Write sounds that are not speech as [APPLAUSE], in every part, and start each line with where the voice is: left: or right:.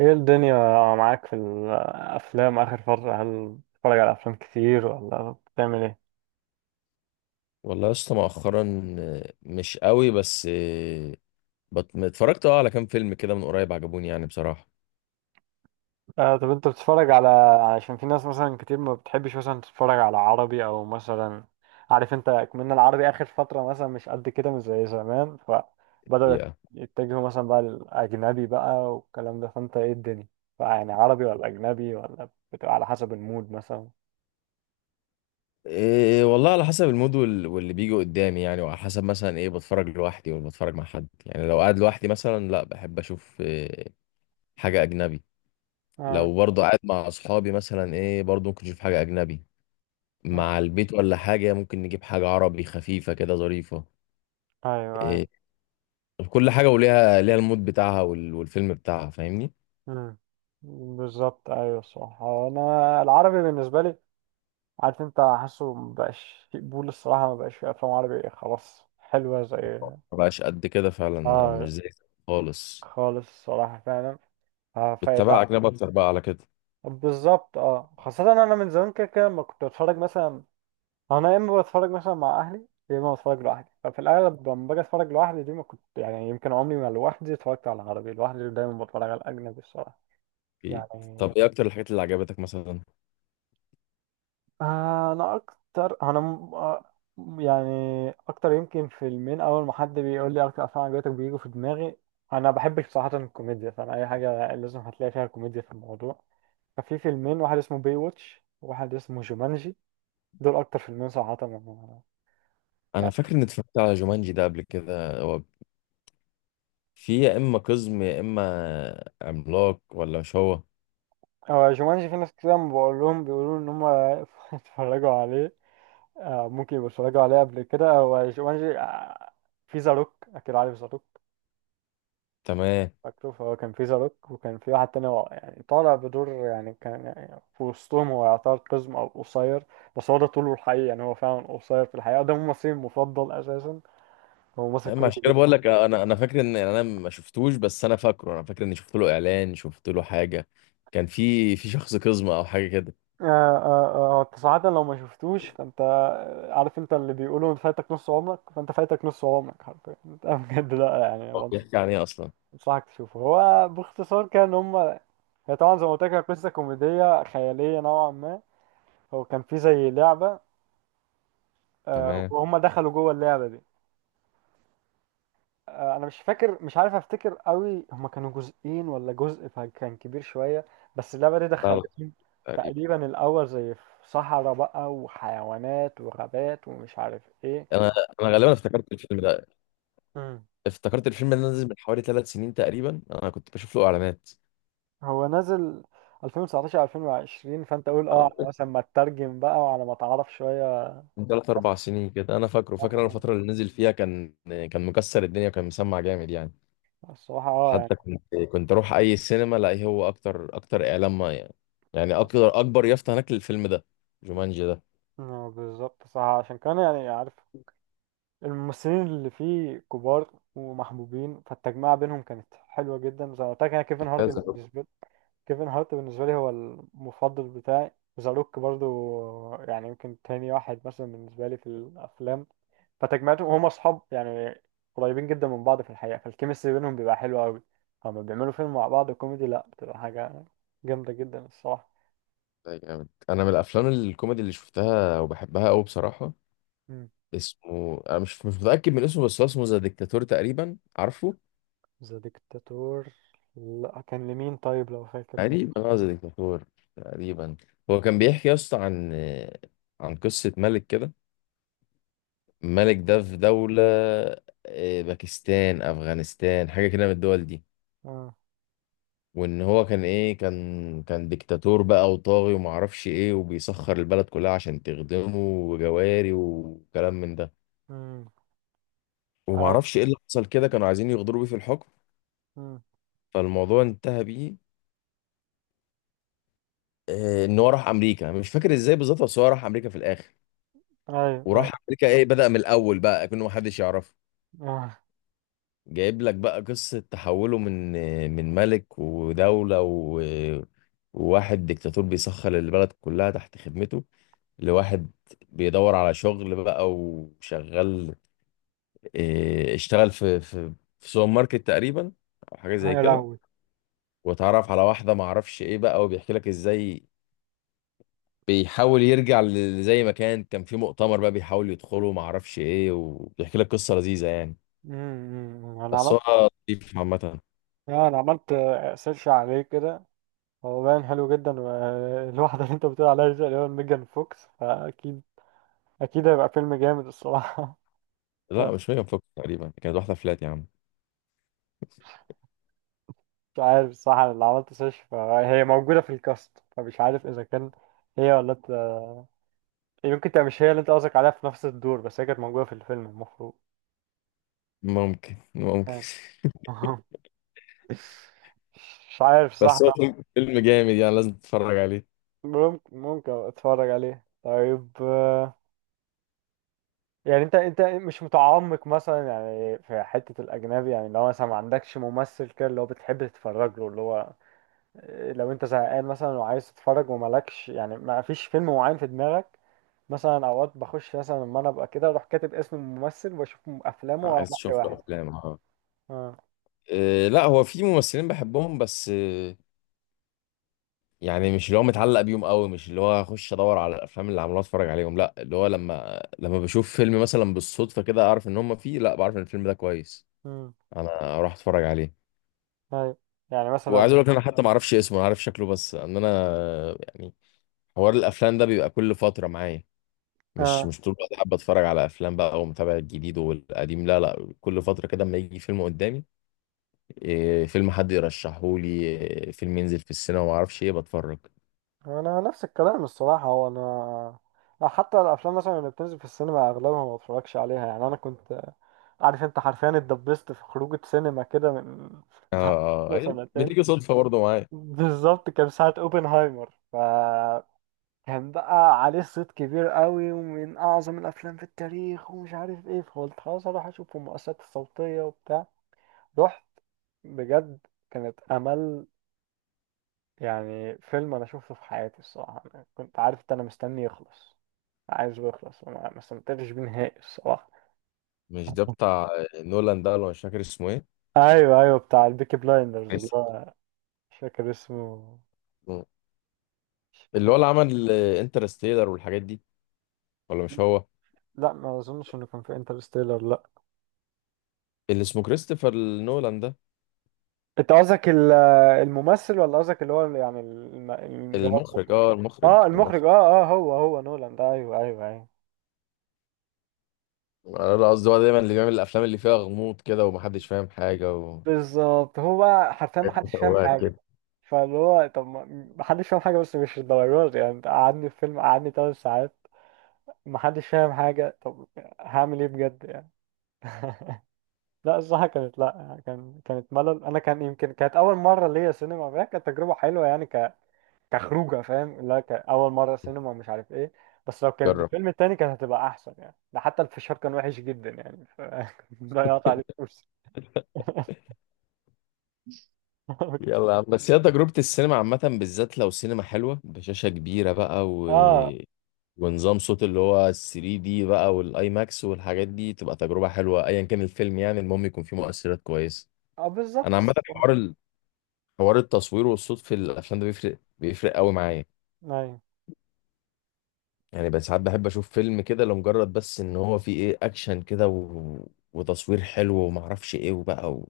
right: ايه الدنيا معاك في الافلام اخر فترة، هل بتتفرج على افلام كتير ولا بتعمل ايه؟
left: والله يا اسطى مؤخرا مش قوي بس اتفرجت على كام فيلم كده من قريب عجبوني يعني بصراحة.
right: آه، طب انت بتتفرج على، عشان في ناس مثلا كتير ما بتحبش مثلا تتفرج على عربي او مثلا، عارف انت كمان العربي اخر فترة مثلا مش قد كده مش زي زمان، فبدأوا
left: الحقيقة
right: يتجهوا مثلا بقى للاجنبي بقى والكلام ده، فانت ايه الدنيا، فيعني عربي ولا اجنبي ولا بتبقى على حسب المود مثلا؟
left: إيه والله، على حسب المود واللي بيجي قدامي يعني، وعلى حسب مثلا ايه، بتفرج لوحدي ولا بتفرج مع حد يعني. لو قاعد لوحدي مثلا لا، بحب اشوف إيه حاجة اجنبي.
right: اه،
left: لو برضه قاعد مع اصحابي مثلا ايه، برضه ممكن اشوف حاجة اجنبي.
right: آه،
left: مع البيت ولا حاجة ممكن نجيب حاجة عربي خفيفة كده ظريفة.
right: ايوه.
left: إيه، كل حاجة وليها المود بتاعها والفيلم بتاعها، فاهمني؟
right: مم. بالظبط، ايوه صح. هو انا العربي بالنسبه لي، عارف انت، حاسه مبقاش في قبول الصراحه، مبقاش في افلام عربي خلاص حلوه زي،
left: ما بقاش قد كده فعلا، مش
right: اه
left: زي زمان خالص.
right: خالص الصراحه فعلا. آه
left: بتتابع
right: فيبقى
left: أجنبي أكتر بقى على كده.
right: بالظبط، اه، خاصه انا من زمان كده كده ما كنت بتفرج مثلا، انا يا اما بتفرج مثلا مع اهلي يا اما بتفرج لوحدي، ففي الاغلب لما باجي اتفرج لوحدي دي، ما كنت يعني يمكن عمري ما لوحدي اتفرجت على العربي لوحدي، دايما بتفرج على الاجنبي الصراحه
left: أكيد.
right: يعني.
left: طب إيه أكتر الحاجات اللي عجبتك مثلا؟
right: انا اكتر، انا م- آه، يعني اكتر يمكن فيلمين اول ما حد بيقول لي اكتر افلام عجبتك بيجوا في دماغي. انا بحبش بصراحه الكوميديا، فانا اي حاجه لازم هتلاقي فيها كوميديا في الموضوع. ففي فيلمين، واحد اسمه باي واتش وواحد اسمه جومانجي، دول اكتر فيلمين صراحه
left: أنا
right: يعني.
left: فاكر إني اتفرجت على جومانجي ده قبل كده، هو في يا إما قزم يا إما عملاق، ولا مش هو؟
right: هو جومانجي في ناس كتير لما بقول لهم بيقولوا ان هم [LAUGHS] اتفرجوا عليه. ممكن يبقوا اتفرجوا عليه قبل كده. هو جومانجي، في زاروك، اكيد عارف زاروك،
left: تمام.
right: فاكره. فهو كان في زاروك وكان في واحد تاني هو يعني طالع بدور، يعني كان يعني في وسطهم هو يعتبر قزم أو قصير، بس هو ده طوله الحقيقي يعني هو فعلا قصير في الحقيقة. ده ممثلي المفضل أساسا، هو ممثل
left: اما
right: كوميدي
left: عشان كده
right: جدا.
left: بقول لك انا فاكر ان انا ما شفتوش، بس انا فاكر اني شفت له اعلان، شفت له حاجه، كان في شخص قزمه او حاجه كده.
right: آه آه، آه، أنت صراحة لو ما شفتوش فأنت، عارف أنت، اللي بيقولوا أنت فايتك نص عمرك، فأنت فايتك نص عمرك حرفيا [LAUGHS] أنت بجد لأ يعني،
left: هو بيحكي عن ايه اصلا؟
right: بنصحك تشوفه. هو باختصار كان هما، هي طبعا زي ما قلت لك هي قصة كوميدية خيالية نوعا ما. هو كان في زي لعبة،
left: تمام.
right: وهم دخلوا جوه اللعبة دي. انا مش فاكر، مش عارف افتكر قوي هما كانوا جزئين ولا جزء، فكان كبير شويه، بس اللعبه دي
left: لا، لا،
right: دخلتهم.
left: تقريبا.
right: تقريبا الاول زي في صحراء بقى وحيوانات وغابات ومش عارف ايه.
left: انا انا غالبا افتكرت الفيلم ده،
right: مم.
left: افتكرت الفيلم اللي نزل من حوالي ثلاث سنين تقريبا، انا كنت بشوف له اعلانات.
right: هو نازل 2019 2020، فانت قول اه
left: آه،
right: على مثلا ما تترجم بقى وعلى ما تعرف شويه.
left: من ثلاث اربع سنين كده انا فاكر انا الفتره اللي نزل فيها، كان مكسر الدنيا وكان مسمع جامد يعني.
right: الصراحه اه يعني،
left: حتى كنت اروح اي سينما الاقي هو اكتر اعلان ما يعني، يعني اكبر يافطه هناك للفيلم ده، جومانجي ده.
right: بالظبط صح. عشان كان يعني عارف، الممثلين اللي فيه كبار ومحبوبين، فالتجمعة بينهم كانت حلوة جدا. زي ما قلت لك انا كيفن هارت
left: كذا.
right: بالنسبة لي، كيفن هارت بالنسبة لي هو المفضل بتاعي. ذا روك برضو يعني، يمكن تاني واحد مثلا بالنسبة لي في الأفلام. فتجمعتهم هما أصحاب يعني، قريبين جدا من بعض في الحقيقة، فالكيمستري بينهم بيبقى حلو أوي. هما بيعملوا فيلم مع بعض كوميدي لأ، بتبقى حاجة جامدة جدا الصراحة.
left: ده جامد، انا من الافلام الكوميدي اللي شفتها وبحبها قوي بصراحه. اسمه، انا مش متاكد من اسمه، بس هو اسمه ذا ديكتاتور تقريبا، عارفه؟
right: ذا ديكتاتور، لأ، كان لمين طيب لو فاكر؟
left: تقريبا غزة ديكتاتور تقريبا. هو كان بيحكي يا اسطى عن قصة ملك كده، الملك ده في دولة، باكستان، أفغانستان، حاجة كده من الدول دي.
right: آه.
left: وإن هو كان إيه كان كان ديكتاتور بقى وطاغي ومعرفش إيه، وبيسخر البلد كلها عشان تخدمه، وجواري وكلام من ده.
right: مم. أي...
left: ومعرفش إيه اللي حصل كده، كانوا عايزين يغدروا بيه في الحكم.
right: مم.
left: فالموضوع انتهى بيه إن هو راح أمريكا، مش فاكر إزاي بالظبط، بس هو راح أمريكا في الآخر.
right: أيوه،
left: وراح
right: أيوه.
left: امريكا ايه، بدأ من الاول بقى كأنه محدش يعرفه،
right: آه.
left: جايب لك بقى قصة تحوله من ملك ودولة و... وواحد ديكتاتور بيسخر البلد كلها تحت خدمته، لواحد بيدور على شغل بقى وشغال، إيه، اشتغل في في سوبر ماركت تقريبا، او حاجة زي
right: يا
left: كده.
right: لهوي.
left: واتعرف على واحدة معرفش ايه بقى، وبيحكي لك ازاي بيحاول يرجع زي ما كان، كان في مؤتمر بقى بيحاول يدخله معرفش ايه، وبيحكي لك قصة لذيذة يعني.
right: مم. مم. أنا
left: بس
right: عملت،
left: هو نضيف عامة.
right: أنا عملت سيرش عليه كده، هو باين حلو جدا. والواحدة [LAUGHS] اللي انت بتقول عليها دي، اللي هو ميجان فوكس، فأكيد أكيد هيبقى فيلم جامد الصراحة.
left: لا،
right: [LAUGHS]
left: مش ميجان فوكس، تقريبا كانت واحدة فلات يا عم.
right: مش عارف الصراحة، أنا اللي عملت سيرش فهي موجودة في الكاست، فمش عارف إذا كان هي ولا انت، يمكن تبقى مش هي اللي انت قصدك عليها في نفس الدور، بس هي كانت موجودة في الفيلم المفروض
left: ممكن، ممكن.
right: يعني. [LAUGHS] مش عارف
left: [LAUGHS]
right: صح.
left: بس هو فيلم جامد يعني، لازم تتفرج عليه.
right: ممكن ممكن أبقى اتفرج عليه طيب. يعني انت مش متعمق مثلا يعني في حتة الأجنبي؟ يعني لو مثلا ما عندكش ممثل كده اللي هو بتحب تتفرج له، اللي هو لو انت زهقان مثلا وعايز تتفرج ومالكش يعني ما فيش فيلم معين في دماغك. مثلا اوقات بخش مثلا لما انا ابقى كده اروح كاتب اسم الممثل واشوف افلامه واحد
left: عايز تشوف له
right: واحد.
left: أفلام، اه.
right: اه.
left: لا هو في ممثلين بحبهم، بس يعني مش اللي هو متعلق بيهم قوي، مش اللي هو اخش ادور على الافلام اللي عملوها اتفرج عليهم، لا، اللي هو لما بشوف فيلم مثلا بالصدفه كده، اعرف ان هم فيه، لا، بعرف ان الفيلم ده كويس،
right: امم.
left: انا اروح اتفرج عليه.
right: ايوه. يعني
left: وعايز
right: مثلا،
left: اقول لك، انا حتى ما اعرفش اسمه، انا عارف شكله بس، ان انا يعني حوار الافلام ده بيبقى كل فتره معايا، مش طول الوقت حابة اتفرج على افلام بقى ومتابع الجديد والقديم، لا، لا، كل فترة كده اما يجي فيلم قدامي، إيه فيلم حد يرشحه لي، إيه فيلم ينزل في السينما وما اعرفش ايه، بتفرج.
right: انا نفس الكلام الصراحه. هو انا لا، حتى الافلام مثلا اللي بتنزل في السينما اغلبها ما بتفرجش عليها. يعني انا كنت، عارف انت، حرفيا اتدبست في خروجه سينما كده من بتاع [LAUGHS]
left: إيه،
right: سنتين.
left: بتيجي صدفة برضه معايا.
right: بالظبط كان ساعه اوبنهايمر، ف كان بقى عليه صيت كبير قوي ومن اعظم الافلام في التاريخ ومش عارف ايه، فقلت خلاص اروح اشوف المؤثرات الصوتيه وبتاع. رحت بجد، كانت امل. يعني فيلم انا شفته في حياتي الصراحه، أنا كنت عارف ان انا مستني يخلص، عايز بيخلص، ما استمتعتش بيه نهائي الصراحة.
left: مش ده بتاع نولان ده ولا؟ مش فاكر اسمه ايه.
right: ايوه ايوه بتاع البيكي بلايندرز.
left: كريس-
right: الله، مش فاكر اسمه. مش
left: اللي
right: فاكر.
left: هو اللي عمل انترستيلر والحاجات دي، ولا مش هو؟
right: لا ما اظنش انه كان في انترستيلر، لا.
left: اللي اسمه كريستوفر نولان ده.
right: انت قصدك الممثل ولا قصدك اللي هو يعني اللي هو المخرج؟
left: المخرج،
right: اه المخرج،
left: المخرج.
right: اه اه، هو هو نولان ده، ايوه ايوه ايوه.
left: انا، لا، قصدي هو دايما اللي بيعمل الافلام اللي فيها غموض كده ومحدش فاهم حاجة. و...
right: بالظبط، هو بقى حرفيا ما حدش
left: [LAUGHS]
right: فاهم
left: هو
right: حاجه،
left: كده.
right: فاللي هو طب ما، ما حدش فاهم حاجه بس مش الدرجات دي. يعني انت قعدني في فيلم قعدني 3 ساعات ما حدش فاهم حاجه، طب هعمل ايه بجد يعني؟ [LAUGHS] لا الصراحة كانت، لا كان كانت ملل أنا كان يمكن كانت أول مرة ليا سينما فهي كانت تجربة حلوة يعني، كخروجة فاهم، لا كأول مرة سينما مش عارف إيه. بس لو كانت
left: جرب،
right: بالفيلم التاني كانت هتبقى أحسن يعني، ده حتى الفشار كان وحش جدا يعني ف... [LAUGHS] ضيعت عليه فلوس. [LAUGHS]
left: يلا يا عم، بس هي تجربة السينما عامة، بالذات لو سينما حلوة بشاشة كبيرة بقى، و...
right: آه
left: ونظام صوت اللي هو 3D بقى، والاي ماكس والحاجات دي، تبقى تجربة حلوة ايا كان الفيلم يعني، المهم يكون فيه مؤثرات كويسة.
right: آه
left: انا
right: بالظبط
left: عامة حوار حوار التصوير والصوت في الافلام ده بيفرق قوي معايا
right: أيوه.
left: يعني. بس ساعات بحب اشوف فيلم كده لمجرد بس ان هو فيه ايه اكشن كده، و... وتصوير حلو ومعرفش ايه وبقى، و...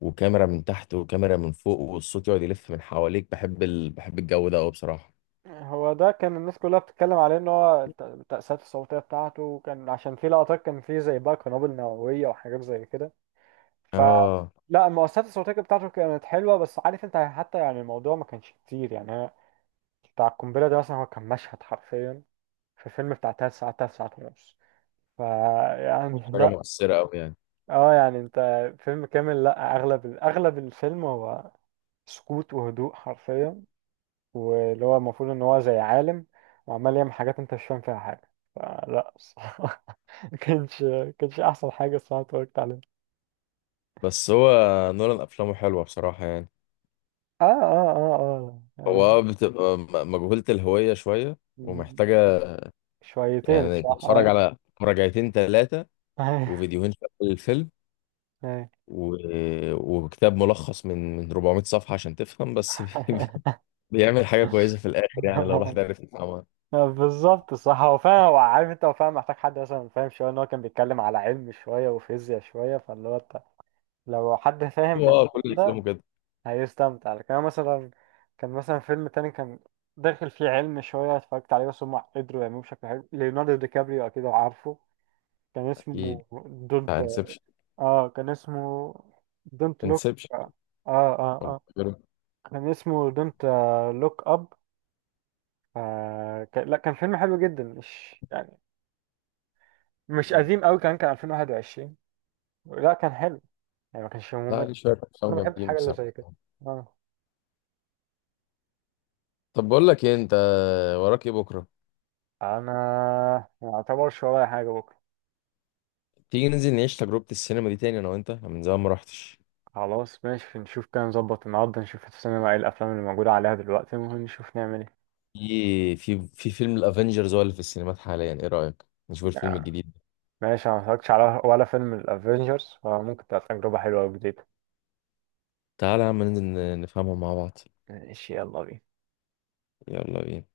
left: وكاميرا من تحت وكاميرا من فوق والصوت يقعد يلف من حواليك، بحب بحب الجو ده قوي بصراحة.
right: هو ده كان الناس كلها بتتكلم عليه إن هو التأثيرات الصوتية بتاعته، كان عشان في لقطات كان فيه زي بقى قنابل نووية وحاجات زي كده ف،
left: اه،
right: لا المؤثرات الصوتية بتاعته كانت حلوة، بس عارف انت حتى يعني الموضوع ما كانش كتير يعني انا، بتاع القنبلة ده مثلا هو كان مشهد حرفيا في فيلم بتاع تلات ساعات، تلات ساعات ونص ف، يعني [LAUGHS]
left: حاجة
right: لا.
left: مؤثرة أوي يعني.
right: اه يعني انت، فيلم كامل لا، اغلب الفيلم هو سكوت وهدوء حرفيا، واللي هو المفروض ان هو زي عالم وعمال يعمل حاجات انت مش فاهم فيها حاجة، فلا الصراحة [LAUGHS] ما كانش احسن حاجة الصراحة اتفرجت عليها.
left: بس هو نولان أفلامه حلوة بصراحة يعني.
right: اه اه اه اه
left: هو
right: يعني،
left: بتبقى مجهولة الهوية شوية، ومحتاجة
right: شويتين
left: يعني تتفرج
right: الصراحة.
left: على مراجعتين تلاتة
right: اه [LAUGHS]
left: وفيديوهين في أول الفيلم،
right: ايه.
left: و... وكتاب ملخص من 400 صفحة عشان تفهم بس.
right: [LAUGHS]
left: [LAUGHS] بيعمل حاجة كويسة في الآخر يعني، لو الواحد عرف يفهمها.
right: بالظبط صح. هو فعلا، هو عارف انت هو فعلا محتاج حد مثلا فاهم شويه، ان هو كان بيتكلم على علم شويه وفيزياء شويه، فاللي هو انت لو حد فاهم في
left: هو
right: الكلام
left: كل
right: ده
left: أفلامه كده.
right: هيستمتع، لكن أنا مثلا، كان مثلا فيلم تاني كان داخل فيه علم شويه اتفرجت عليه بس هم قدروا يعملوه بشكل حلو. ليوناردو دي كابريو اكيد عارفه، كان
left: أكيد.
right: اسمه دونت.
left: انسبشن.
right: اه كان اسمه دونت لوك.
left: انسبشن
right: اه اه اه.
left: ولا
right: آه.
left: غيره.
right: كان اسمه دونت لوك اب. آه لا كان فيلم حلو جدا، مش يعني مش قديم قوي، كان 2021. لا كان حلو يعني ما كانش
left: لا،
right: ممل.
left: ليه شوية أفلام
right: انا بحب
left: جامدين
right: الحاجه اللي
left: بصراحة.
right: زي كده. اه.
left: طب بقول لك إيه، أنت وراك إيه بكرة؟
right: انا ما اعتبرش ورايا حاجه بكره.
left: تيجي ننزل نعيش تجربة السينما دي تاني، انا وانت، أنا من زمان ما رحتش.
right: خلاص ماشي، نشوف كده نظبط النهارده نشوف في السينما ايه الافلام اللي موجوده عليها دلوقتي، ممكن نشوف نعمل ايه.
left: في في فيلم الافنجرز هو اللي في السينمات حاليا، ايه رأيك نشوف الفيلم
right: آه،
left: الجديد ده؟
right: ماشي، انا ما اتفرجتش على ولا فيلم الافينجرز، فممكن تبقى تجربه حلوه وجديده.
left: تعالى يا عم ننزل نفهمه مع بعض.
right: ماشي، يلا بينا.
left: يلا بينا.